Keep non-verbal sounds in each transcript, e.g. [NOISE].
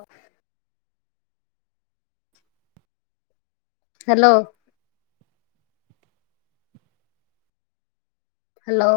ଓଃ। Hello. Hello.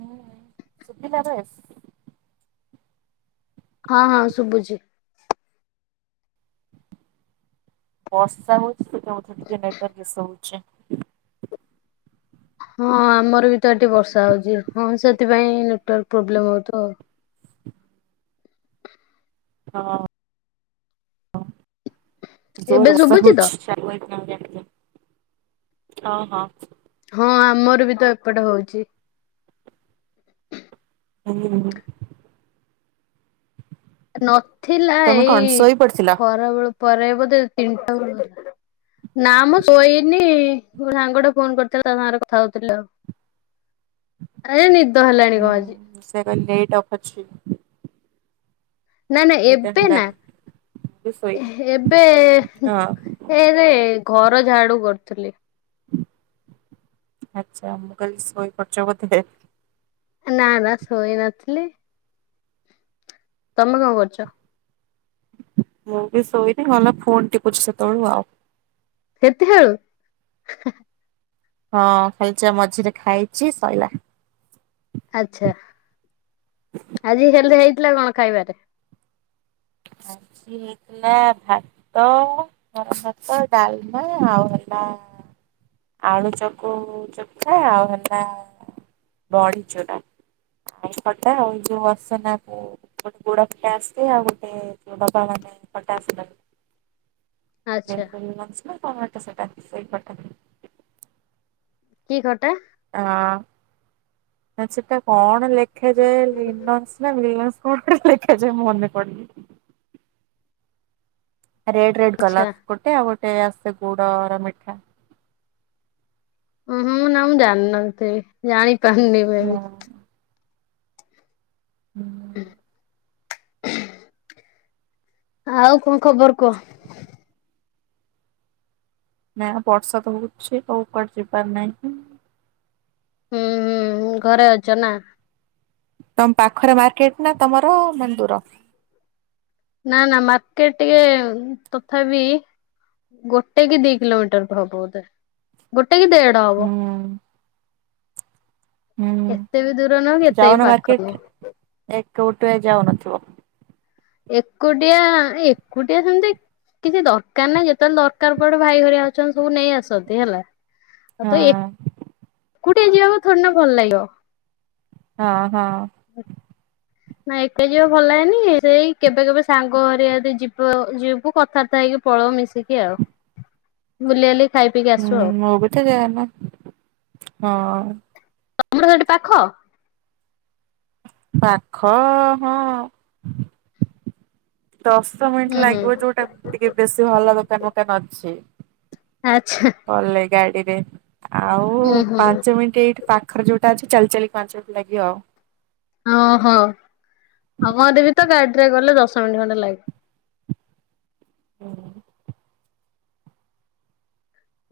ହୁଁ ଶୁଭିଲାରେ ହଁ ହଁ ଶୁଭୁଛି। ବର୍ଷା ହଉଛି, ସେଉଠୁ ଟିକେ ନେଟୱାର୍କ ଇସୁ ହଉଛି। ହଁ ଆମର ବି ତ ଏଠି ବର୍ଷା ହଉଛି, ହଁ ସେଥିପାଇଁ ନେଟୱାର୍କ ପ୍ରୋବ୍ଲେମ ହଉଥିବ ଆଉ। ହଁ [INAUDIBLE] ହଁ ଏବେ ଜୋର ବର୍ଷା ଶୁଭୁଛି ତ ହଉଛି। [INAUDIBLE] ହଁ ହଁ। ହଁ ଆମର ବି ତ ଏପଟେ ହଉଛି। ଆଜ୍ଞ। ନଥିଲା, ତମେ କଣ ଏଇ ଶୋଇ ପଡିଥିଲ? ଖରାବେେଳ ପରେ ବୋଧେ ତିନିଟା ବେଳ ହେଲା। ନା ମୁଁ ଶୋଇନି, ମୋ ସାଙ୍ଗଟା ଫୋନ କରିଥିଲା, ତା ସାଙ୍ଗରେ କଥା ହଉଥିଲି ଆଉ। ଆରେ ନିଦ ହେଲାଣି କଣ ଆଜି ହୁଁ ସେ କହିଲେ ନେଟ ଅଫ୍ ଅଛି। ନା ନା ନିଦ ଏବେ ନା ହେଲାନି ମୁଁ ବି ଶୋଇନି। ଏବେ ହଁ ଏବେ ଘର ଝାଡୁ କରୁଥିଲି। ଆଚ୍ଛା ମୁଁ କହିଲି ଶୋଇ ପଡ଼ିଛ ବୋଧେ ନା ନା ଶୋଇ ନଥିଲି, ତମେ କଣ କରୁଛ? ମୁଁ ବି ଶୋଇନି, ମାନେ ଫୋନ ଟିପୁଛି ସେତେବେଳୁ ଆଉ। କେତେ ବେଳୁ? ହଁ ଖାଲିଯା ମଝିରେ ଖାଇଛି ସଇଲା। ଆଚ୍ଛା ଆଜି ହେଲେ ହେଇଥିଲା କଣ ଖାଇବାଟା? ଆଜି ହେଲା ଭାତ ଗରମ ଭାତ ଡାଲମା ଆଉ ହେଲା ଆଳୁ ଚକୁ ଚକଟା ଆଉ ହେଲା ବଡିଚୂୁରା। ଆଉ ଖଟା ଆଉ ଯୋଉ ମସଲା ପୋ ପୋଡପଡା ଆସେ ଆଉ ଗୋ ଏ ଝୁଡଙ୍ଗ ମାନେ ଖଟା ଉଷୁନା ଆଚ୍ଛା ନେଲପାଲିସ ଅଛିନା [INAUDIBLE] ହଁ ହଁ ତ ସେଟା ସେଇପଟ କି ଖଟା। ଆଁ। ନା ସେଟା କଣ ଲେଖାଯାଏ ଲିନସ୍ ନା ଲିୟନସ କଣ ଗୋଟେ ଲେଖାଯାଏ ମନେ ପଡୁନି। ରେଡ ରେଡ ଆଚ୍ଛା କଲର୍ ଗୋଟେ ଆଉ ଗୋଟେ ଆସେ ଗୋଡର ମିଠା ଉଁ ହୁଁ ନା ମୁଁ ଜାଣିନଥିବି ଜାଣିପାରୁନି। ମେ ହୁଁ। ବି ହୁଁ ଆଉ କଣ ଖବର କୁହ? ନା ବର୍ଷା ତ ହଉଛି କଣ କୁଆଡ଼େ ଯିବାର ନାହିଁ। ହୁଁ ହୁଁ ଘରେ ଅଛ ନା? ତମ ପାଖରେ ମାର୍କେଟ ନା ତମର ମାନେ ଦୂର? ନା ନା ମାର୍କେଟ ଟିକେ ତଥାପି ଗୋଟେ କି ଦି କିଲୋମିଟର ହବ ବୋଧେ ଗୋଟେ କି ଦେଢ ଟ ହବ ହୁଁ ହୁଁ ଏତେ ବି ଦୂର ନୁହଁକି ଏତେ ଯାଉନ ବି ପାଖ ନୁହଁ। ମାର୍କେଟ ଏକୁଟିଆ ଯାଉନଥିବ। ଏକୁଟିଆ ଏକୁଟିଆ ସେମିତି କିଛି ଦରକାର ନାହିଁ ଯେତେବେଳେ ଦରକାର ପଡେ ଭାଇ ହରିଆ ଅଛନ୍ତି ସବୁ ନେଇ ଆସନ୍ତି ହେଲା। ଆଉ ତ ଏ ହଁ। ଏକୁଟିଆ ଯିବାକୁ ଥୋଡି ନା ଭଲ ଲାଗିବ। ହଁ ହଁ। ନା ଏକା ଯିବାକୁ ଭଲ ଲାଗେନି ସେଇ କେବେ କେବେ ସାଙ୍ଗ ହରିଆ ଯିବ ଯିବୁ କଥାବାର୍ତ୍ତା ହେଇକି ପଳଉ ମିଶିକି ଆଉ। ବୁଲି ଆଲି ଖାଇ ପିଇକି ଆସୁ ହୁଁ ଆଉ ମୁଁବିତ ଯାଏନା ହଁ। ତମର ସେଇଠୁ ପାଖ? ପାଖ ହଁ। ଦଶ ମିନିଟ୍ ହୁଁ ହୁଁ ଲାଗିବ ଯୋଉଟା ଟିକେ ବେଶୀ ଭଲ ଦୋକାନ ଫୋକାନ ଅଛି। ଆଚ୍ଛା। ଗଲେ ଗାଡିରେ ଆଉ ହୁଁ ହୁଁ ପାଞ୍ଚ ମିନିଟ ଏଇଠି ପା ଖରେ ଯୋଉଟା ଅଛି ଚାଲି ଚାଲି ପାଞ୍ଚ ମିନିଟ୍ ଲାଗିବ ଆଉ। ଓହୋ ଆମଆଡେ ବି ତ ଗାଡିରେ ଗଲେ ଦଶ ମିନିଟ୍ ଖଣ୍ଡେ ଲାଗେ। ହୁଁ।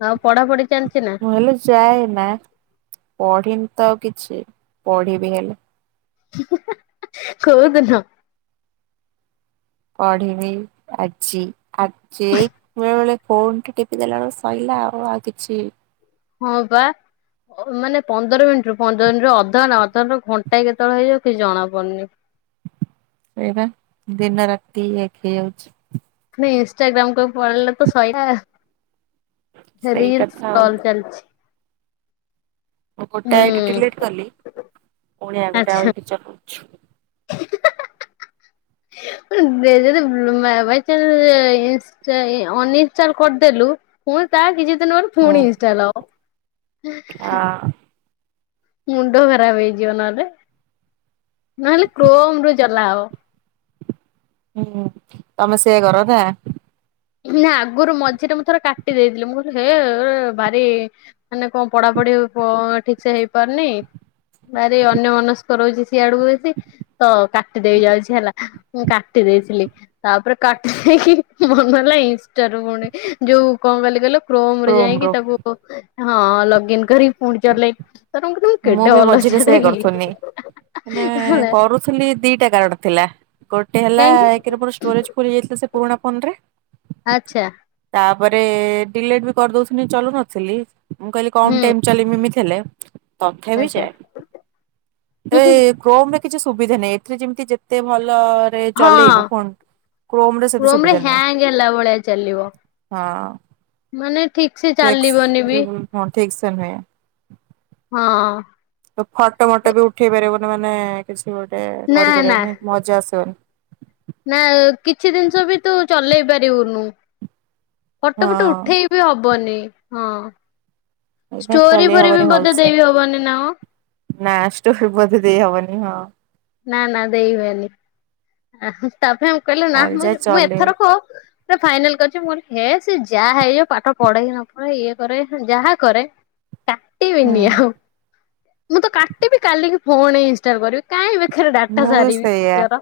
ଆଉ ପଢା ପଢି ଚାଲିଛି ନା? ମୁଁ ହେଲେ ଯାଏ ନା ପଢିନି ତ ଆଉ କିଛି ପଢିବି ହେଲେ କଉଦିନ? ପଢିବି ଆଜି ଆ ଯେ ବେଳେ ବେଳେ ଫୋନଟି ଟିପି ଦେଲା ବେଳକୁ ସଇଲା ଆଉ କିଛି ହଁ ବା। ମାନେ ପନ୍ଦର ମିନିଟ ରୁ ପନ୍ଦର ମିନିଟରୁୁ ଅଧା ନା ଅଧଘଣ୍ଟା କେତେବେଳେ ହେଇଯିବ କିଛି ଜଣା ପଡୁନି ସେଇବା ଦିନ ରାତି ଏକ ହେଇ ଯାଉଛି। ନେ ଇନଷ୍ଟାଗ୍ରାମ କୁ ପଳେଇଲେ ତ ସଇଲା। ସେଇଟା ରିଇଲିଶି ତ ଆଉ ସ୍କଲ ଚାଲିଛି। ମୁଁ ଗୋଟେ ହୁଁ ଆଇଡି ଡିଲେଟ କଲି ପୁଣି ଆଉ ଗୋଟେ ଆଚ୍ଛା ଆଇଡି ଚଲଉଛି। [UNINTELLIGIBLE] ଯଦିାଇନ୍ସଇନ୍ଲ କରିଦେଲୁ [UNINTELLIGIBLE] ପୁଣୀ ତା କିଛି ଦିନ ପରେ ହଁ। ପୁଣି ଇନଷ୍ଟା ଲଭ୍। ମୁଣ୍ଡ ଖରାପ ହେଇଯିବ ନହେଲେ ନହେଲେ କ୍ରୋମ ରୁ ଚଲା ହବ। ହୁଁ ତମେ ସେଏ କରଥା। ନା ଆଗରୁ ମଝିରେ ମୁଁ ଥର କାଟି ଦେଇଥିଲି ମୁଁ ହେ ଭାରି ମାନେ କଣ ପଢା ପଢି କ ଠିକ ସେ ହେଇପାରୁନି। ଭାରି ଅନ୍ୟ ମନସ୍କ ରହୁଛି ସିଆଡକୁ ବେଶୀ ତ କାଟି ଦେବି ଯାଉଛି ହେଲା ମୁଁ କାଟି ଦେଇଥିଲି ତାପରେ କାଟି ଦେଇକି ମୁଁ ନହେଲ ଇନଷ୍ଠା ରୁ ପୁଣି ଯୋଉ କଣ କଲି କହ କ୍ରୋମ ରେ ଯାଇକି ତାକୁ ହଁ ଲଗଇନ କରି ଫୁଣି ଚାଲେ ତା ପରେ କହିଲେ ମୁଁ କେଡେ ବି ମଝିରେ ଅଲାଜୁକ ସେଇଆ ଟା କି ହେଲା। ଥିଲି ଦିଇଟା କାରଣ ଥିଲା। ଗୋଟେ ହେଲା କାହିଁକି ଏକ ରେ ଷ୍ଟୋରେଜ ଫୁଲୁ ହେଇଯାଇଥିଲା ସେ ପୁରୁଣା ଫୋନରେ। ଆଚ୍ଛା ତାପରେ ଡିଲେଟ ବି କରିଦଉଥିଲୀ ଚଲଉନଥିଲି ମୁଁ କହିଲି କମ୍ ହୁଁ ଟାଇମ୍ ଚାଲିମିମି ଥିଲେ ତଥାପି ଆଚ୍ଛା ଯାଏ। ତା ଏ କ୍ରୋମରେ କିଛି ସୁବିଧା ନାହିଁ ଏଥିରେ ଯେମିତି ଯେତେ ଭଲରେ ହଁ ଚଲେଇବ ଫୋନ। ସେତେ କ୍ରୋମ ରେ ସୁବିଧା ନୁହେଁ ହ୍ୟାଙ୍ଗ ହେଲା ଭଳିଆ ଚାଲିବ। ହଁ ମାନେ ଠିକ ସେ ଚାଲିବନି ବି। ଫ୍ଲେକ୍ସିବୁଲ ହଁ ଠିକ ସେ ନୁହେଁ। ହଁ। ତ ଫଟୋ ଫଟୋ ବି ଉଠେଇ ପାରିବନି ମାନେ କିଛି ଗୋଟେ ନା ନା କରିପାରିବନି ମଜା ଆସିବନି। ନା କିଛି ଜିନିଷ ବି ତୁ ଚଲେଇ ପାରିବୁନୁ ଫଟୋପଟ ହଁ ଉଠେଇ ହବନି ହଁ ଏଇପାଇଁ ଷ୍ଟୋରି ଚଲେଇ ଫୋରି ହବନି ବି ବୋଧେ ଭଲସେ ଦେଇବି ହବନି ନା କ? ନା ଷ୍ଟୋଭି ବୋଧେ ଦେଇ ହବନି ହଁ। ନା ନା ଦେଇ ହୁଏନି ତା ପାଇଁ କହିଲୁ ନା ଆରେ ମୁ ଯା ମୁଁ ଚଲେଇବୁ ଏଥର କ ଫାଇନାଲ କରିଚି ମୋର ହେ ସେ ଯାହା ହେଇଯାଉ ପାଠ ପଢେ ହି ନପଢ ଇଏ କରେ ଯାହା କରେ କାଟିବିନି ହୁଁ ଆଉ ମୁଁ ତ କାଟିବି କାଲିକି ଫୁଣି ଇନଷ୍ଟାଲ କରିବି। କାଇଁ ବେକାରେ ଡାଟା ମୁଁ ବି ସାରିବି ସେଇଆ। ନିଜର।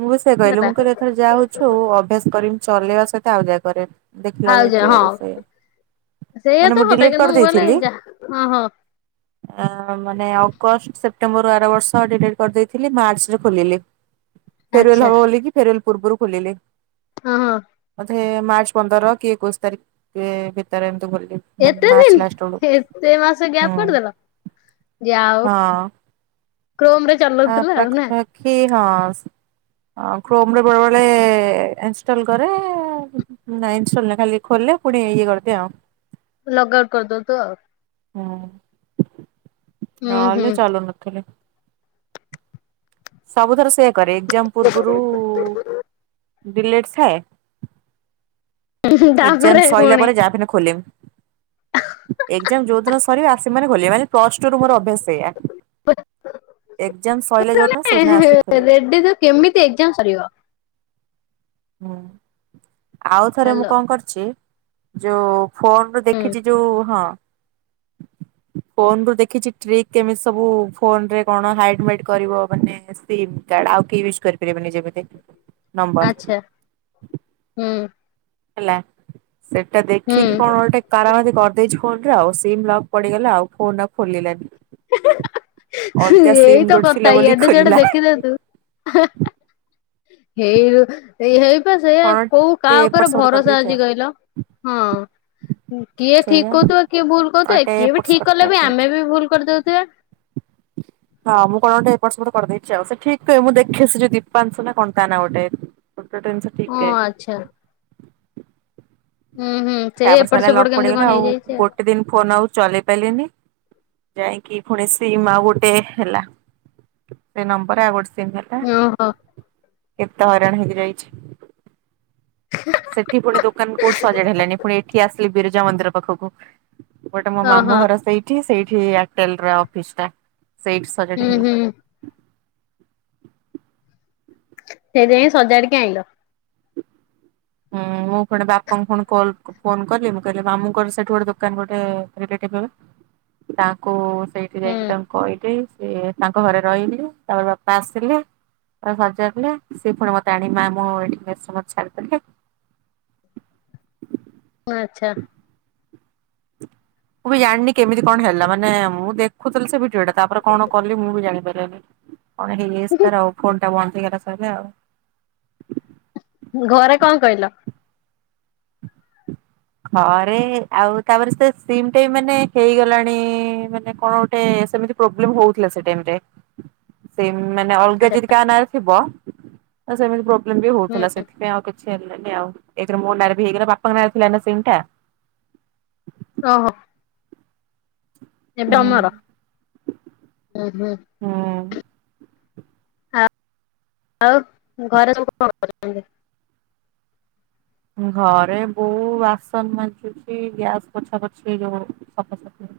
ମୁଁ ବି ସେ କହିଲି ହେଲା ମୁଁ କହେ ଏଥର ଯାହା ହଉଛି ହଉ ଅଭ୍ୟାସ କରମି ଚଲେଇବା ସହିତ ଆଉ ଯା କରିବି। ଦେଖିଲା ଆଉ ଯା ବେଳକୁ ଯୁଆ ହଁ ଆଁ ସେଇଆ। ସେଇଆ ମାନେ ତ ମୁଁ କଥା ଡିଲିଟ କିନ୍ତୁ ମୁଁ କହିଲି ଯା ହ ହ। ଅ ମାନେ ଅଗଷ୍ଟ ସେପ୍ଟେମ୍ବରରୁ ଆର ବର୍ଷ ଡିଲଟ୍ କରିଦେଇ ଥିଲି ମାର୍ଚ୍ଚ ରେ ଖୋଲିଲି ଆଚ୍ଛା ଫେରୱଲ ହବ ବୋଲି କି ଫେରୱଲ ପୂର୍ବରୁ ଖୋଲିଲି। ହଁ ହଁ। ସେ ମାର୍ଚ୍ଚ ପନ୍ଦର କି ଏକୋଇଶି ତାରିଖ ଏ ଭିତରେ ଏମିତି ଖୋଲିଲି। ମାନେ ଏତେ ମାର୍ଚ୍ଚ ଲାଷ୍ଟ ବେଳୁ ଦିନ ଏତେ ମାସ ଗ୍ୟାପ୍ ହୁଁ କରିଦେଲ। ଯଆ ହଉ। କ୍ରୋମ ରେ ଆ ଚଲଉଥିଲ ଆଉ ପ୍ରାଖି ନା ପାଖି ହସ୍। କ୍ରୋମ ରେ ବେଳେବେଳେ ଇନଷ୍ଟଲ କରେ। ନାଇଁ ଇନଷ୍ଟଲ ନାଇ ଖାଲି ଖୋଲେ ପୁଣି ଇଏ କରିଦେ ଆଉ। ଲଗ୍ ଆଉଟ୍ କରିଦଉନ୍ତୁ ଆଉ। ହୁଁ ହୁଁ ହୁଁ ନଲେ ଚାଲୁ ନଥିଲେ। ସବୁଥର ସେଇୟା କରେ ଏକ୍ଜାମ ପୂର୍ବରୁ ଡିଲେଟ ଥାଏ। ତାପରେ ଏକ୍ଜାମ ସଇଲା ପୁଣି ପରେ ଯାହାବି ହେନେ ଖୋଲିମ। ଏଗଜାମ ଯୋଉ ଦିନ ସରିବ ଆସିମି ମାନେ ଖୋଲିମ୍ ମାନେ ପ୍ଲସ ଟୁ ର ମୋର ଅଭ୍ୟାସ ସେୟା। ଏଗଜାମ ସଇଲେ ଯୋଉନ ସେଇନ ଆସି ଖୋଲିମ। ରେଡି ତ କେମିତି ଏଗଜାମ ସରିବ? ହୁଁ ଆଉ ଥରେ ମୁଁ ହାଲୋ କଁ କରିଚି। ଯୋଉ ଫୋନ ରୁ ହୁଁ ଦେଖିଛି ଯୋଉ ହଁ। ଫୋନ ରୁ ଦେଖିଛି ଟ୍ରିକ କେମିତି ସବୁ ଫୋନ ରେ କଣ ହାଇଡ଼୍ ମାଇଡ଼୍ କରିବ ମାନେ ସିମ୍ କାର୍ଡ଼ ଆଉ କେହି ୟୁଜ କରିପାରିବେନି ଯେମିତି। ନମ୍ବର ଆଚ୍ଛା ହୁଁ। ହେଲା, ସେଟା ହୁଁ ଦେଖିକି କଣ ଗୋଟେ କାରାମତି କରିଦେଇଛି ଫୋନରେ ଆଉ ସିମ୍ ଲକ୍ ପଡ଼ିଗଲା ଆଉ ଫୋନ ଆଉ ଖୋଲିଲାନି। ଅଲଗା ଏଇ ସିମ୍ ତ ଗୋଟେ ଥିଲା କଥା ବୋଲି ଇଆଡ଼ୁ ସିଆଡ଼ୁ ଖୋଲିଲା ଦେଖି ଦିଅନ୍ତୁ ହେ, ହେଇଠୁ ଏଇ ହେଇପା ସେଇଆ କଣ କୋଉ ଟେ କାହା ଏପଟ ଉପରେ ସେପଟ ଭରଷା କରିଦେଇଛି ଅଛି କହିଲ, ହଁ। କିଏ ଆଉ ଠିକ ସେଇଆ। କହୁଥିବ, କିଏ ଭୁଲ କହୁଥିବ, ଗୋଟେ କିଏ ବି ଏପଟ ଠିକ୍ ସେପଟ କଲେ ବି ଆମେ କରିଦେଇଛି। ବି ଭୁଲ କରିଦଉ ସେୟା। [INAUDIBLE] ହଁ ମୁଁ କଣ ଗୋଟେ ଏପଟ ସେପଟ କରିଦେଇଛି, ଆଉ ସେ ଠିକ କୁହେ ମୁଁ ଦେଖେ ସିଏ ଯୋଉ ଦୀପାଂଶୁ ନା କଣ ତା ନାଁ ଗୋଟେ। ଗୋଟେ ଟେନ୍ସ ଓ ଆଚ୍ଛା। ହୁଁ ହୁଁ। ସେ ତାପରେ ଏପଟ ସଇଲା ସେପଟ ଲକ୍ କେମିତି ପଡ଼ିଗଲ କଣ ଆଉ ହେଇଯାଇଛି ଗୋଟେ ଦିନ ଫୋନ ଆଉ ଚଲେଇ ପାଇଲିନି, ଯାଇଁକି ପୁଣି ସିମ୍ ଆଉ ଗୋଟେ ହେଲା। ସେଇ ନମ୍ବର ରେ ଆଉ ଗୋଟେ ସିମ୍ ହେଲା, ଓହୋ କେତେ ହଇରାଣ ହେଇକି ଯାଇଛି। ସେଠି ପୁଣି ଦୋକାନ କୋଉଠି ସଜାଡ଼ି ହେଲାନି ପୁଣି ଏଠି ଆସିଲି ବିରଜା ମନ୍ଦିର ପାଖକୁ ଏପଟେ ମୋ ମାମୁଁ ଓହୋ ଘର ସେଇଠି, ସେଇଠି ଏୟାରଟେଲ ର ଅଫିସ ଟା, ସେଇଠୁ ହୁଁ ହୁଁ। ସେଇଟି ଯାଇଁ ସଜାଡ଼ି କି ଆଇଁଲ। ହୁଁ ମୁଁ ପୁଣି ବାପାଙ୍କୁ ପୁଣି କଲ୍ ଫୋନ କଲି ମୁଁ କହିଲି ମାମୁଙ୍କର ସେଠି ଗୋଟେ ଦୋକାନ ଗୋଟେ ରିଲେଟିଭ ହେବେ ତାଙ୍କୁ ସେଇଠି ଯାଇକି ହୁଁ ତାଙ୍କୁ କହିଲି ସିଏ ତାଙ୍କ ଘରେ ରହିଲି ତାପରେ ବାପା ଆସିଲେ ତାକୁ ସଜାଡିଲେ ସିଏ ପୁଣି ମତେ ଆଣି ମାମୁଁ ଏଠି ମେଶ୍ ରେ ମତେ ଛାଡ଼ିଦେଲେ। ଓ ଆଚ୍ଛା। ମୁଁ ବି ଜାଣିନି କେମିତି କଣ ହେଲା, ମାନେ ମୁଁ ଦେଖୁଥିଲି ସେ ଭିଡ଼ିଓ ଟା ତାପରେ କଣ କଲି ମୁଁ ବି ଜାଣି ପାରିଲିନି। କଣ ହେଇଯାଇଛି ତାର ଆଉ ଫୋନ୍ ଟା ବନ୍ଦ ହେଇଗଲା ସଇଲା ଆଉ। ଘରେ କଁ କହିଲ? ଘରେ ଆଉ ତାପରେ ସେ ସିମ୍ ଟା ବି ମାନେ ହେଇଗଲାଣି ମାନେ କଣ ଗୋଟେ ସେମିତି ପ୍ରୋବ୍ଲେମ୍ ହଉଥିଲା ସେଇ ଟାଇମ୍ ରେ। ସିମ୍ ମାନେ ଅଲଗା ଆଛା ଯଦି କାହା ନାଁରେ ଥିବ ତ ସେମିତି ପ୍ରୋ ବ୍ଲେମ୍ ବି ହୁଁ ହଉଥିଲା ସେଥିପାଇଁ ଆଉ କିଛି ହେଲେନି ଆଉ ଏକ ରେ ମୋ ନାଁରେ ବି ହେଇଗଲା ବାପାଙ୍କ ନାଁରେ ଥିଲା ନା ସିମ୍ ଟା। ଓହୋ। ଏବେ ହୁଁ ଅମର, ଉଁ ହୁଁ। ହୁଁ। ହଉ ଆଉ ଘରେ ସବୁ କଣ କରୁଛନ୍ତି? ଘରେ ବୋଉ ବାସନ ମାଜୁଛି ଗ୍ୟାସ ପୋଛା ପୋଛି ଯୋଉ ସଫାସଫି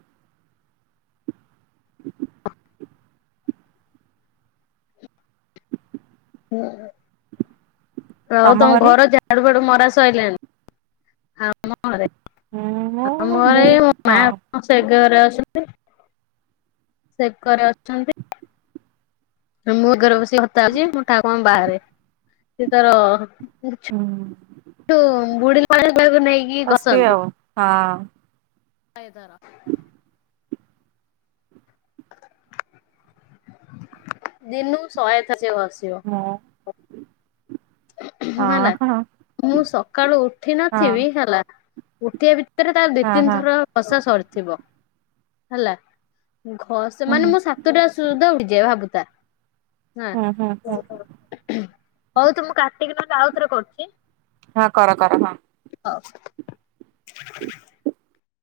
ହୁଁ ଆଉ ତମ ଘର ଯା ଝାଡ଼ୁ ଫାଡ଼ୁ ମରା ସରିଲାଣି? ଆମଘରେ ମୁଁ ଆମଘରେ ମୁଁ ଏଇ ମାଆ ହଁ ସେ ଘରେ ଅଛନ୍ତି ସେ ଘରେ ଅଛନ୍ତି। ମୁଁ ଏ ଘରେ ବସିକି କଥା ହଉଛି ମୋ ଠାକୁ ମାଆ ବାହାରେ ସିଏ ତାର। ହୁଁ [UNINTELLIGIBLE] ମସ୍ତି ଆଉ ନାଇଁ ତାର। ଦିନକୁ ଶହେ ଥର ସିଏ ଘଷିବ? ହଁ। ହଁ ହେଲା ହଁ ମୁଁ ସକାଳୁ ଉଠି ହଁ ନଥିବି ହେଲା ଉଠିବା ବି ଭିତରେ ତ ଦିଇ ହଁ ତିନି ହଁ ଥର ଘଷା ସରିଥିବ ହେଲା ଘ ହୁଁ ସେମାନେ ହୁଁ ମୁଁ ସାତଟା ସୁଧା ଉଠିଯାଏ ଭାବୁଥା। ହୁଁ ହୁଁ ହୁଁ ହଉ ତୁ ମୁଁ କାଟିକି ନଲେ ଆଉଥରେ କରୁଛି? ହଁ କର କର ହଁ? ହଉ।